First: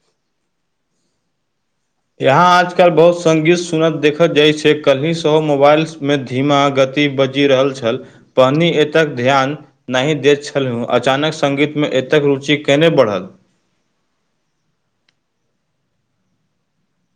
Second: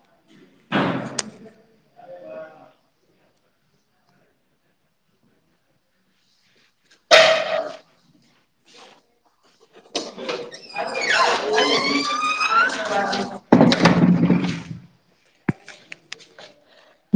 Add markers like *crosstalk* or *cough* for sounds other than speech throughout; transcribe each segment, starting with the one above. *unintelligible* यहााँ आजकल बहुत संगीत सुनत देखल जाय छै कली स मोबाइल में धीमा गति बजि रहल छल पहिनी एतक ध्यान नहि दैत छलहुँ अचानक सङ्गीतमे एतेक रुचि केने बढ़ल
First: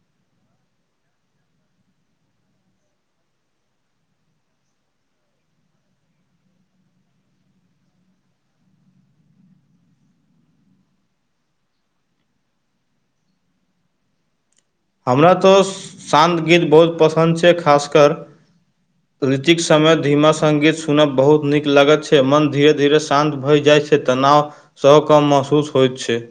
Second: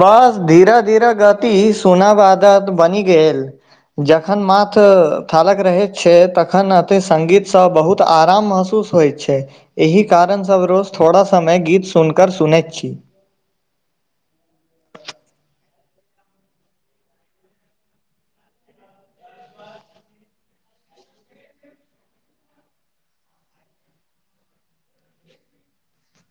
बस धीरे धीरे गति सुनाबादत बनि गेल जखन माथ थालक रहे छै तखन अथ संगगीत से बहुत आराम महसूस होइत छै एहि कारण सब रोज थोड़ा समय गीत सुनकऽ सुनैत छी हमरा तऽ शान्त गीत बहुत पसन्द छै खासकर रीतिक समय धीमा सङ्गीत सुनब बहुत नीक लगैत छै मन धीरे धीरे शान्त भऽ जाइ छै तनाव सँ कम महसूस होइत छै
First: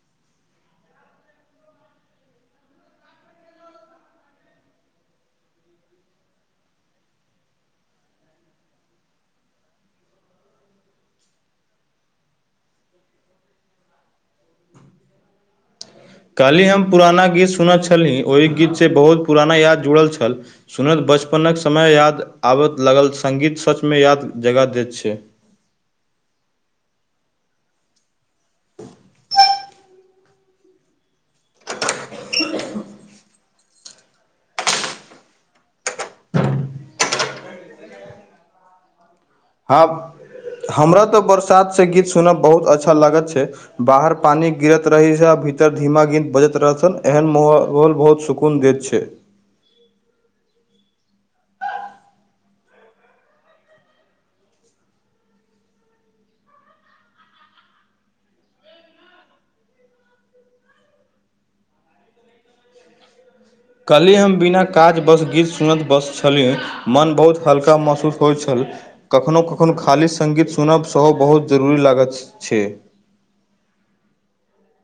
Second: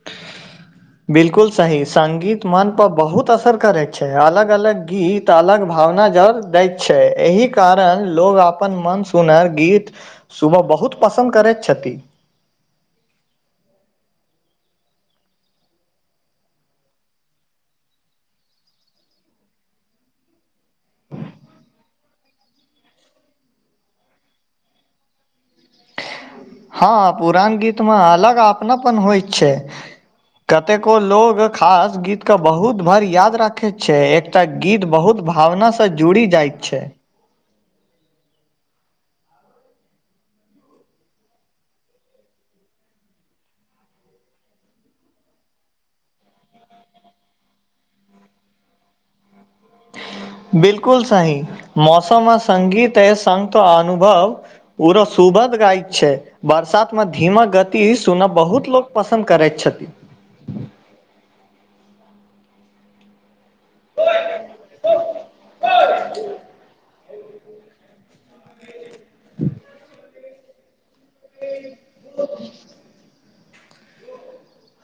*inaudible* बिल्कुल सही संगीत मन पर बहुत असर करे छै अलग अलग गीत अलग भावना जर दैत छै एहि कारण लोग अपन मन सुनर गीत सुबह बहुत पसन्द करैत छथिन काल्हिी हम पुराना गीत सुनैत छली ओहि गीतसँ बहुत पुराना याद जुड़ल छल सुनैत बचपनक समय याद आबय लागल सङ्गीत सचमे याद जगाँ दैत छै हँ पुरान गीतमे अलग अपना पन होइत छै कतेको लोग खास गीतके बहुत भरि याद राखैत छै एकटा गीत बहुत भावना से जुड़ी जाय छै हँ हमरा तऽ बरसातसँ गीत सुनऽ बहुत अच्छा लागत छै बाहर पानि गिरत रही छै आ भीतर धीमा गिनत बजत रहतन एहन महोल बहुत सुख सुकुन देत छै बिल्कुल सही मौसममे सगीत ए संगत अनुभव पूरा सुभध गायक छै बरसातमे धीमाक गति सुनब बहुत लोक पसन्द करैत छथि कल्हिी हम बिना काजवश गीत सुनैत बसै छलिय मोन बहुत हल्का महसूस होइ छल कखनो कखनो खाली सङ्गीत सुनब सेहो बहुत जरूरी लागैत छै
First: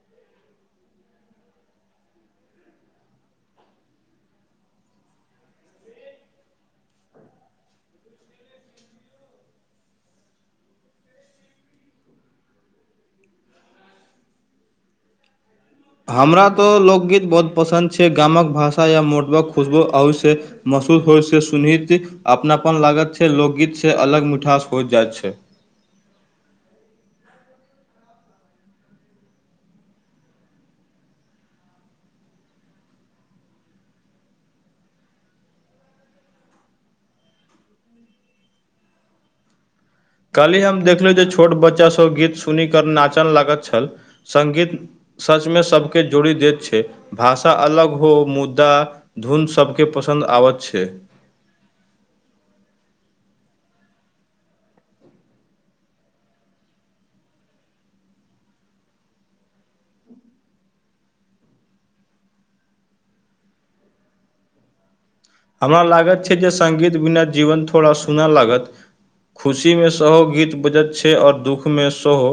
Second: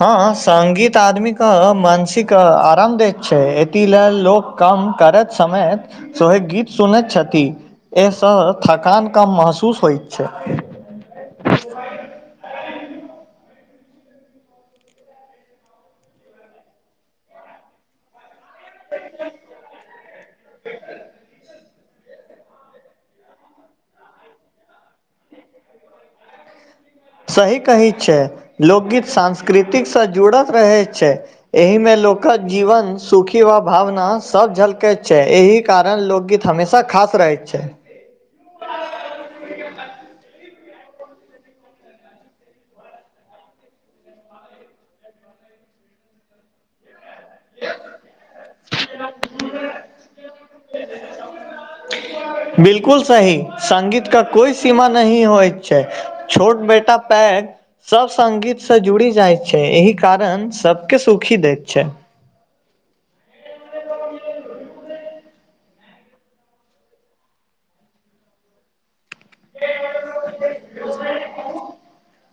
हँ सगीत आदमी कऽ मानसिक आराम दैत छै एती ल लोक काम करैत समयत सहे गीत सुनैत छथि एहिसँ थकान कम महसूस होइत छै *unintelligible* हमरा तऽ लोकगीत बहुत पसन्द छै गामक भाषा या मोटबा खुशबो अवश्य महसूस होइ से सुनहित अपनापन लागत छै लोकगीतसँ अलग मिठास हो जाइत छै सही कहै छै लोकगीत सांस्कृतिकसँ जुड़ल रहै छै एहि मे लोकक जीवन सुखी वा भावना सभ झलकैत छै एहि कारण लोकगीत हमेशा खास रहैत छै कल्हि हम देखलहुँ जे छोट बच्चासभ गीत सुनीकऽ नाचन लागैत छल संगीत सचमे सबके जोड़ी देत छै भाषा अलग हो मुद्दा धुन सभके पसन्द आबैत छै *inaudible* बिल्कुल सही संगीत के कोइ सीमा नहिही होइत छै छोट बेटा पैग सब सङगीतसँ जुड़ि जाइ छै एहि कारण सबके सुखी दैत छै हमरा लागत छै जे सँगीत बिना जीवन थोड़ा सुना लागत खुशीमे सेहो गीत बजैत छै आओर दुःखमे सेहो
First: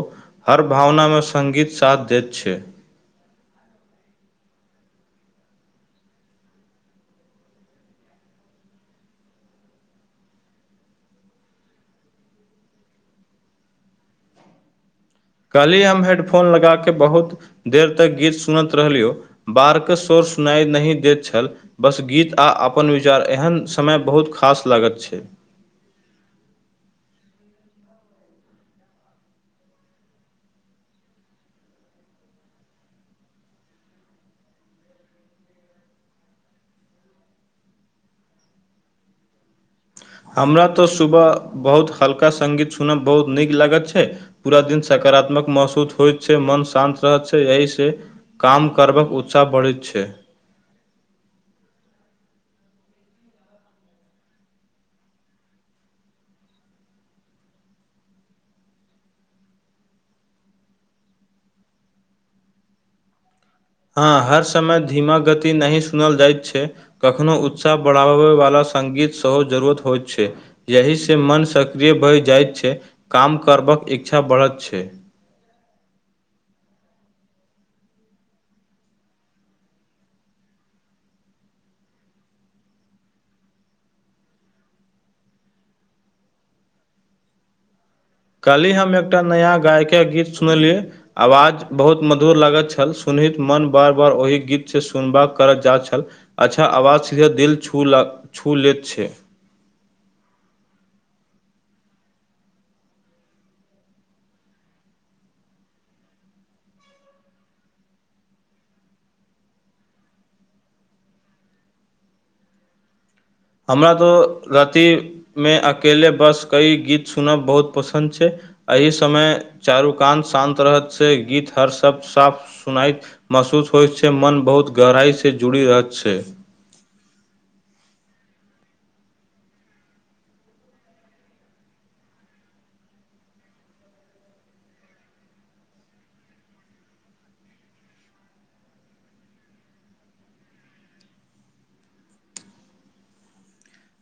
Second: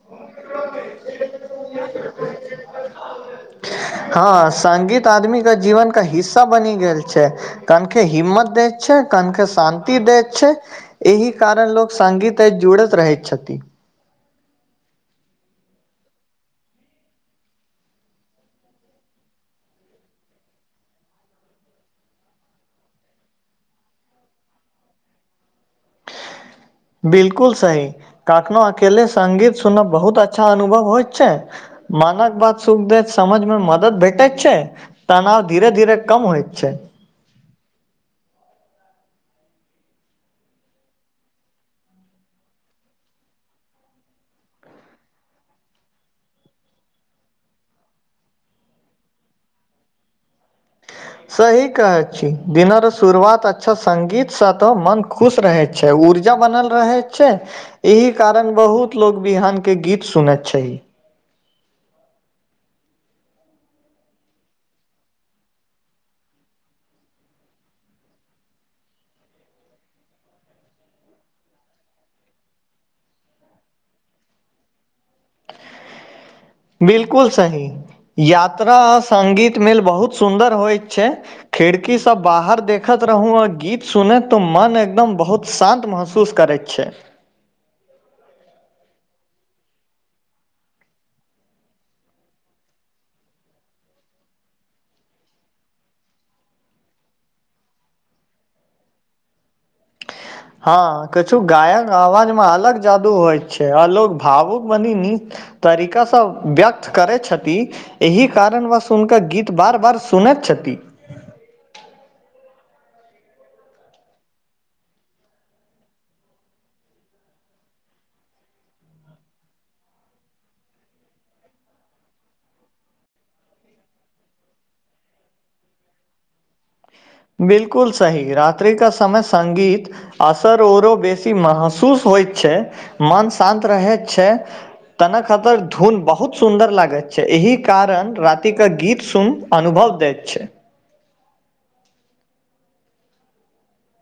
हर भावनामे सङ्गीत साथ दैत छै हँ संगीत आदमी के जीवन के हिस्सा बनि गेल छै कनखे हिम्मत दै छै कनखे शान्ति दै छै एहि कारण लोक सङ्गीत सँ जुड़ैत रहैत छथिन काल्हि हम हेडफोन लगा कऽ बहुत देर तक गीत सुनैत रहलियौ बाहरके सौर सुनाइ नहि दैत छल बस गीत आ अपन विचार एहन समय बहुत खास लागत छै बिल्कुल सही कखनो अकेले संगीत सुनब बहुत अच्छा अनुभव होइत छै मानक बात सुख द समझ मे मदद भेटैत छै तनाव धीरे धीरे कम होइ छै हमरा तऽ सुबह बहुत हल्का सङ्गीत सुनब बहुत नीक लागैत छै पूरा दिन सकारात्मक महसूस होइत छै मन शान्त रहैत छै एहिसँ काम करबक उत्साह बढ़ैत छै सही कहै छी दिनक शुरुआत अच्छा सङ्गीतसँ तऽ मोन खुश रहैत छै ऊर्जा बनल रहै छै एहि कारण बहुत लोग बिहन के गीत सुनैत छै हँ हर समय धीमा गति नहि सुनल जाइत छै कखनो उत्साह बढ़ाबयबला सङ्गीत सेहो जरूरत होइत छै यही सँ मन सक्रिय भहि जाइत छै काम करबाक इच्छा बढ़त छै बिल्कुल सही यात्रा आ सङ्गीत मेल बहुत सुन्दर होइत छै खिड़की सँ बाहर देखैत रहू आर गीत सुने तो मन एकदम बहुत शान्त महसूस महसूस करैत छै काल्हिी हम एकटा नया गायकके गीत सुनलियै आवाज बहुत मधुर लागैत छल सुनैत मन बार बार ओहि गीतसँ सुनबा करय जा छल अच्छा आवाज सीधे दिल छू छू लैत छै हँ कछु गायक आवाज में अलग जादु होय छै अलोग भावुक बनी न तरीका सँ व्यक्त करै छथि एहि कारणवश हुनकर गीत बार बार सुनैत छथि हमरा तऽ रतिमे अकेले बस कई गीत सुनब बहुत पसन्द छै एहिह समय चारु कान शान्त रहत से गीत हर सप साफ सुनात महसूस होइ छै मन बहुत गहराई सऽ जुड़ी रहत छै बिल्कुल सही रात्रि के समय सङ्गीत असर आओरो बेसी महसूस होइ छै मन शान्त रहैत छै तन खतर धुन बहुत सुन्दर लागैत छै एहि कारण राातिके गीत सुन अनुभव दैत छै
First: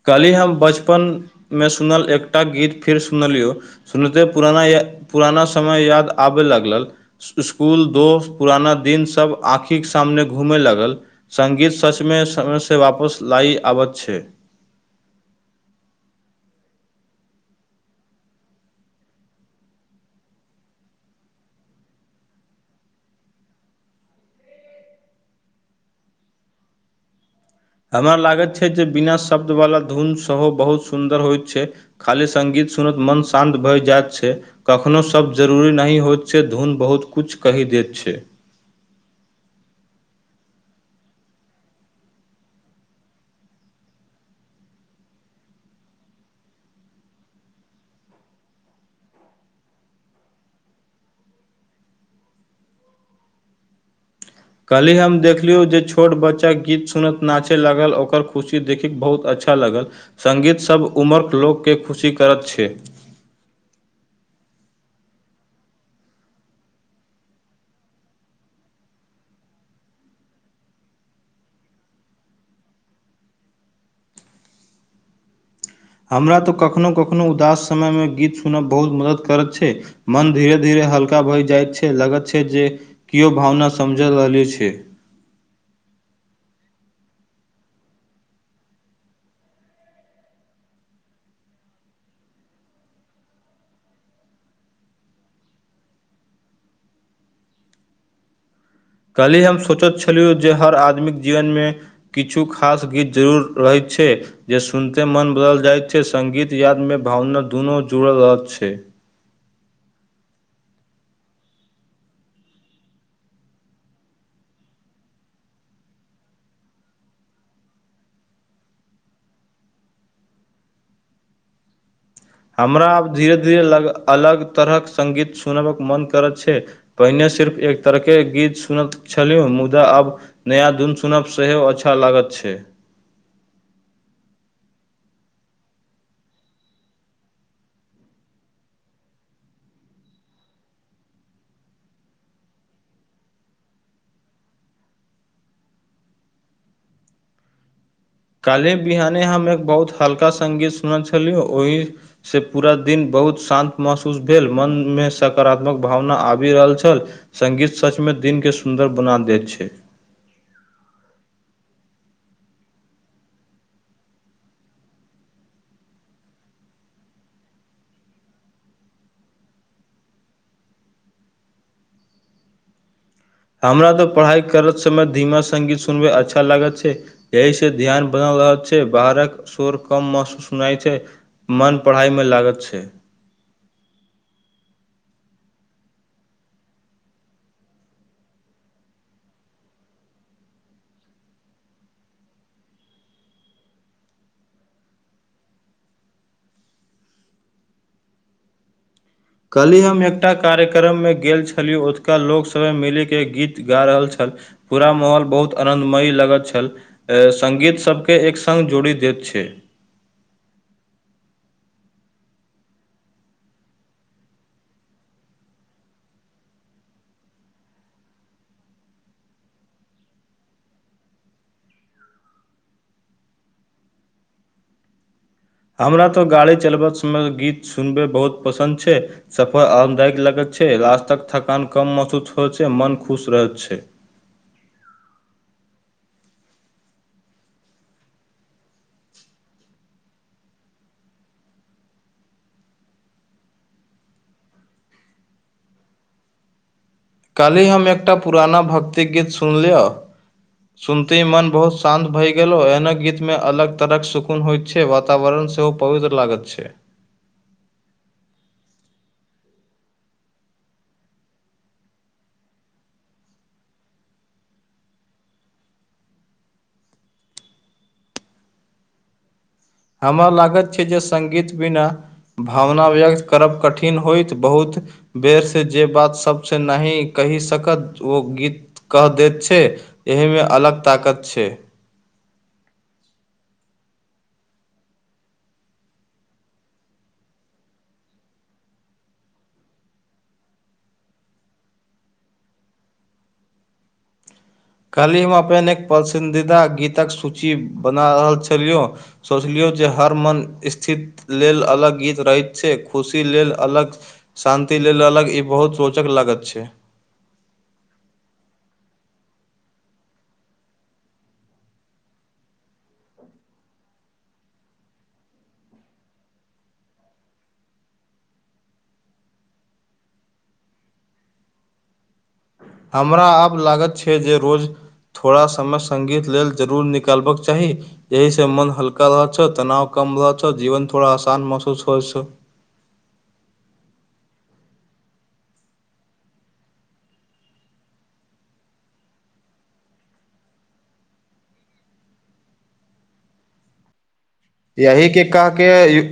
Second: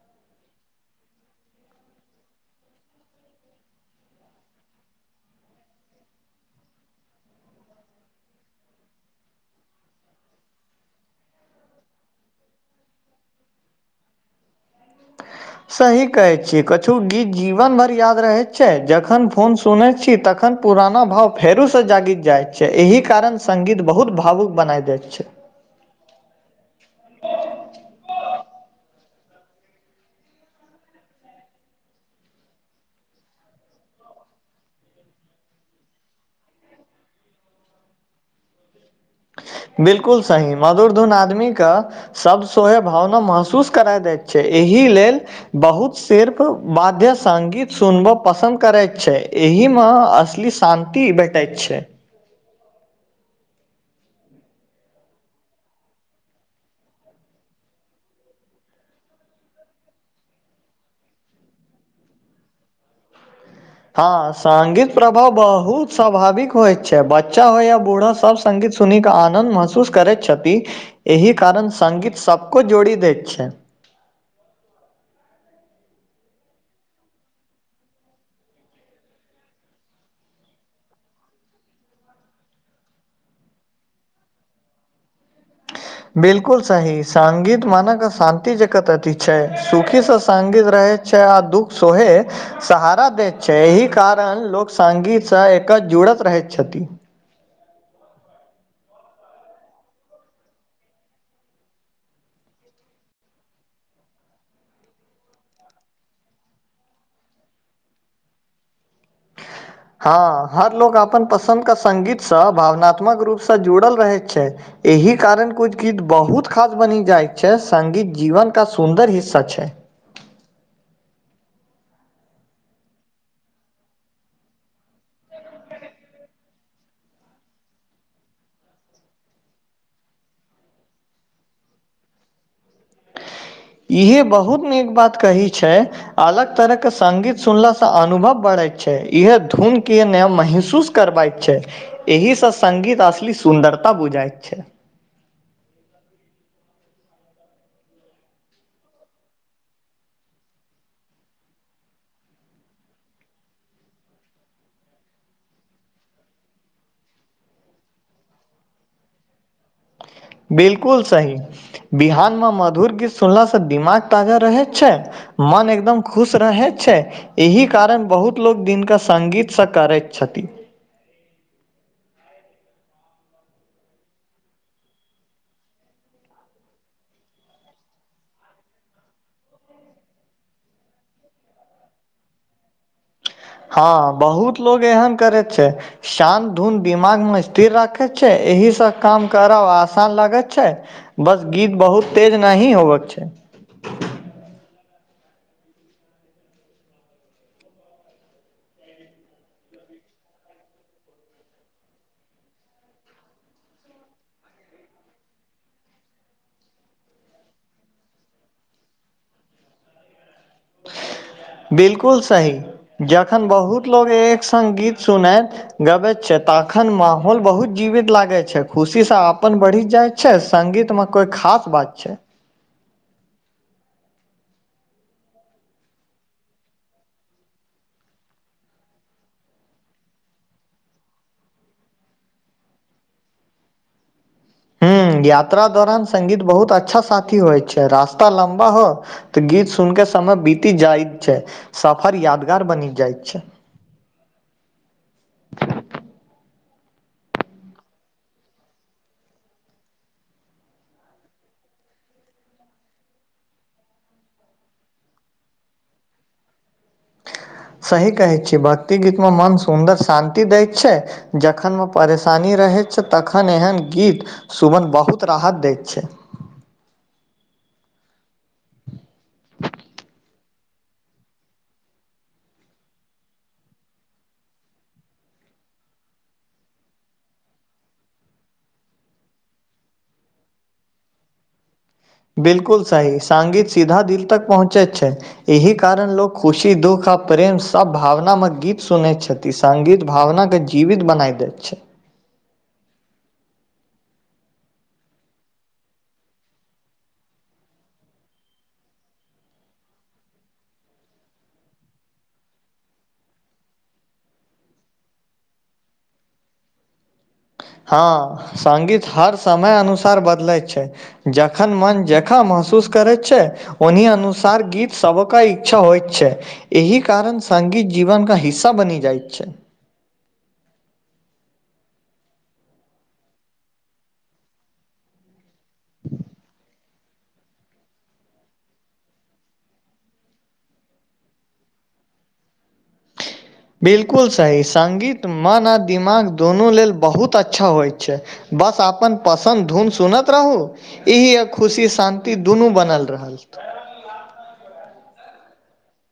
काल्हि हम बचपनमे सुनल एकटा गीत फेर सुनलियौ सुनते पुराना य पुराना समय याद आबय लागलल स्कुल दोस्त पुराना दिनसभ आँखिके सामने घूमय लगल सङ्गीत सचमे समयसँ वापस लाइ आबैत छै *inaudible* सही कहैत छियै कछु गीत जीवन भर याद रहैत छै जखन फोन सुनैत छी तखन। पुराना भाव फेरो से जागि जाय छै एहि कारण सगीत बहुत भावुक बनाय देय छै। हमरा लागैत छै जे बिना शब्द वालला धुन सेहो बहुत सुन्दर होइत छै। खाली संगीतसुनत मन शान्त भए जायइत छै। कखनो शब्द जरूरी नहि होइत छै धुन बहुत किछु कहि दैत छै बिलकुल सही मधुर धुन आदमीे कऽ सभ सोहे भावना महसूस करा दैत छै एहि लेल बहुत सिर्फ बध्य सगीत सुनबय पसन्द करैत छै एहिमे असली शान्ति भेंटाइत छै कहली हम देखलियौ जे छोट बच्चा गीत सुन क नाचिऽलागल ओकर खुशी देखय बहुत अच्छा लागल संगीतसब उम्रक लोककेँ खुशी करत छै। हँ सगीत प्रभाव बहुत स्वाभाविक होयत छै बच्चा होय या बूढ़ा सब। संगीत सुन कऽ आनन्द महसूस करैत छथि। एहि कारण सांगीत सभको जोड़ि दैत छै। हमरा तऽ कखनो कखनो उदास समयमे गीत सुनब बहुत मदद करैत छै। मन धीरे धीरे हल्का भई जाइत छै लगत छै जे कियो भावना समझ लगली छै। बिलकुल साही सगीत मान के शान्ति जगत ठीक छै सुखी से सगीत रहै। *unintelligible* छैआ आ दुःख सोहे। सहारा दैत छै, एहि कारण लोक संगीत स एकर जुड़त रहैत छथिन। कल्ही हम सोचैत छलियौ जे हर आदमीके जीवनमे। किछु खास गीत जरूर रहैत छै। जे सुनिते मन बदल जाइत छै संगीत यादमे भावना दुनू जुड़ल रह छै। *inaudible* हँ हर लोक अपन पसन्द क संगीतसँ भावनात्मक रूपसँ जुड़ल रहैत छै। एहि कारण कुछ गीत बहुत खास बनि जाय छै सगीत जीवन का सुन्दर हिस्सा छै। हमरा आब धीरे धीरे लग अलग तरहक संगीत सुनबक मोन करैत छै। पहिने सिर्फ एक तरहके गीत सुनैत छलिय मुदा आब। नया धुन सुनब सेहो अच्छा लागत छै। इहे बहुत नीक बात कही छै। अलग तरह के संगगीत सुनलासँ अनुभव बढ़ैत छै इह धुन के नय महसूस। करबाइत छै एहिसँ संगगीत असली सुन्दरता बुझाइत छै। काल्हि बिहाने हम एक बहुत हल्का सगीत सुनल छलिय ओहि। से पूरा दिन बहुत शान्त महसूस भेल मन मे सकारात्मक भावना आबि रहल छल। संगीत सचमे दिनके सुन्दर बना दैत छै। बिलकुल सही। बिहान म मधुर गीत सुनलास से दिमाग ताजा रहै छै। मन एकदम खुश रहै छै। एहि कारण बहुत लोको दिनक सगीतसँ करैत छथिन। हमरा तऽ पढ़ाइ करत समय धीमा संगीत सुनबमे अच्छा लागत छै। यह से ध्यान बनलरह छै बाहरक शोर कम महसूस सुनाइ छै। मन पढ़ाइमे लागत छै। हँऽ बहुत लोग एहन करैत छै। शान्त धुन दिमागमे स्थिर राखैत छै, एहि स काम करब आसान लगैत छै। बस गीत बहुत तेज नाही होबकऽ छै। कल्हि हम एकटा कार्यक्रममे गेल छलियो ओतुका लोक सभ मिलिके गीत गा रहल छल। पूरा माहौल बहुत आनदमयी लगत छल। सङ्गीत सभकेँ एक सङ्ग जोड़ि दैत छै। *unintelligible* *inaudible* बिल्कुल सही जखन बहुत लोक एक सङ्ग गीत सुनथि। गबैत छै तऽ तखन माहौल बहुत जीवित लागे छै खुशी सऽ अपन बढ़ी जात छै संगीतमे कोइ खास बात छै हमरा तऽ गाड़ी चलबैत समय गीत सुनबै बहुत पसन्द छै सफर आरामदायक लगेत छे रास्ताके थकान कम महसूस होइत छै मन खुश रहैत छै हु यात्रा दौरान संगीत बहुत अच्छा साथी होइ छै रास्ता लम्बा हो तऽ गीत सुन कऽ समय बीति जाइत छै सफर यादगार बनि जाइत छै। काल्हि हम एकटा पुराना भक्ति गीत सुनि लिअ। सुनते मन बहुत शान्त भय गेल एहना गीत मे अलग तरह के सुकून होयत। छै वातावरण सेहो पवित्र लागत छै। सही कहै छीय भक्ति गीतं मऽ मन सुन्दर शान्ति दैत छै। जखनमे परेशानी रहैत छै, तखन एहन गीत। सुमन बहुत राहत दैत छै *unintelligible* हमरा लागैत छै जे सङ्गीत बिना भावना व्यक्त करब कठिन होइत बहुत बेर सँ जे बात सबसे नाहीं कही सकत ओ गीत कह दैत छै एहीमे अलग ताकत छै बिल्कुल सही सांङ्गीत सीधा दिल तक पहुँचैत छै एही कारण लोक खुशी दुःख आ प्रेम सभ भावनामे गीत सुनैत छत ई संगीत भावनाके जीवित बनाइ दैत छै काल्ही हम अपना एक पसंदीदा गीतक सूची बना रहल छलियौ सोचलियौ जे हर मन स्थित लेल अलग गीत रहैत छै खुशी लेल अलग शान्ति लेल अलग ई बहुत सोचक लागत छै हँ सङ्गीत हर समय अनुसार बदलैत छै जखन मन जखं महसूस करैत छै उन्ही अनुसार गीत सब कऽ इच्छा होइत छै एही कारण संगीत जीवनके हिस्सा बनी जाइत छै हमरा आब लागत छै जे रोज थोड़ा समय संगीत लेल जरूर नि कालबक चाही एहि सऽ मन हल्का रह छौ तनाव कम रह छौ जीवन थोड़ा आसान महसूस होइ छौ बिल्कुल सही सङ्गीत मन आ दिमाग दोनों लेल बहुत अच्छा होइत छै बस अआपन पसंद धुन सूनेत रहू ई आ खुशी शान्ति दूनू बनल रहल यही के कहके यू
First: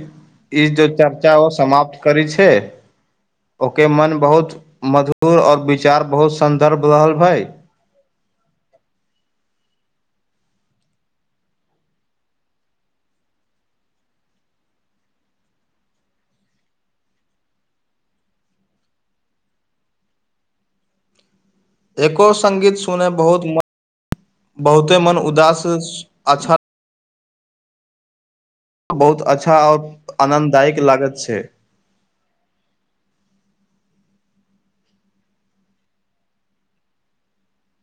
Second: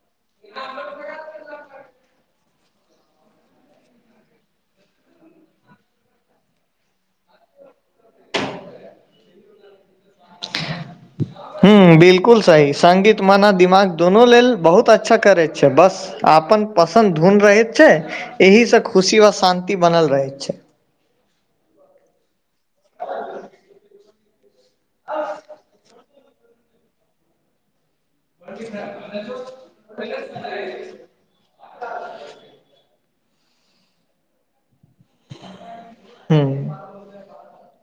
ई जो चर्चा ओ समाप्त करे छै ओके मन बहुत मधुर और विचार बहुत सन्दर्भ रहल भै *inaudible* हू बिलकुल सही सङ्गीत मन आ दिमाग दोनो लेल बहुत अच्छा करैत छै बस अपन पसन्द धुन रहैत छै एही सँ खुशी व शान्ति बनल रहैत छै एको संगीत सुनब बहुत मन बहुते मन उदास सु अच्छा बहुत अच्छा और आनन्ददायक लागत छै हूं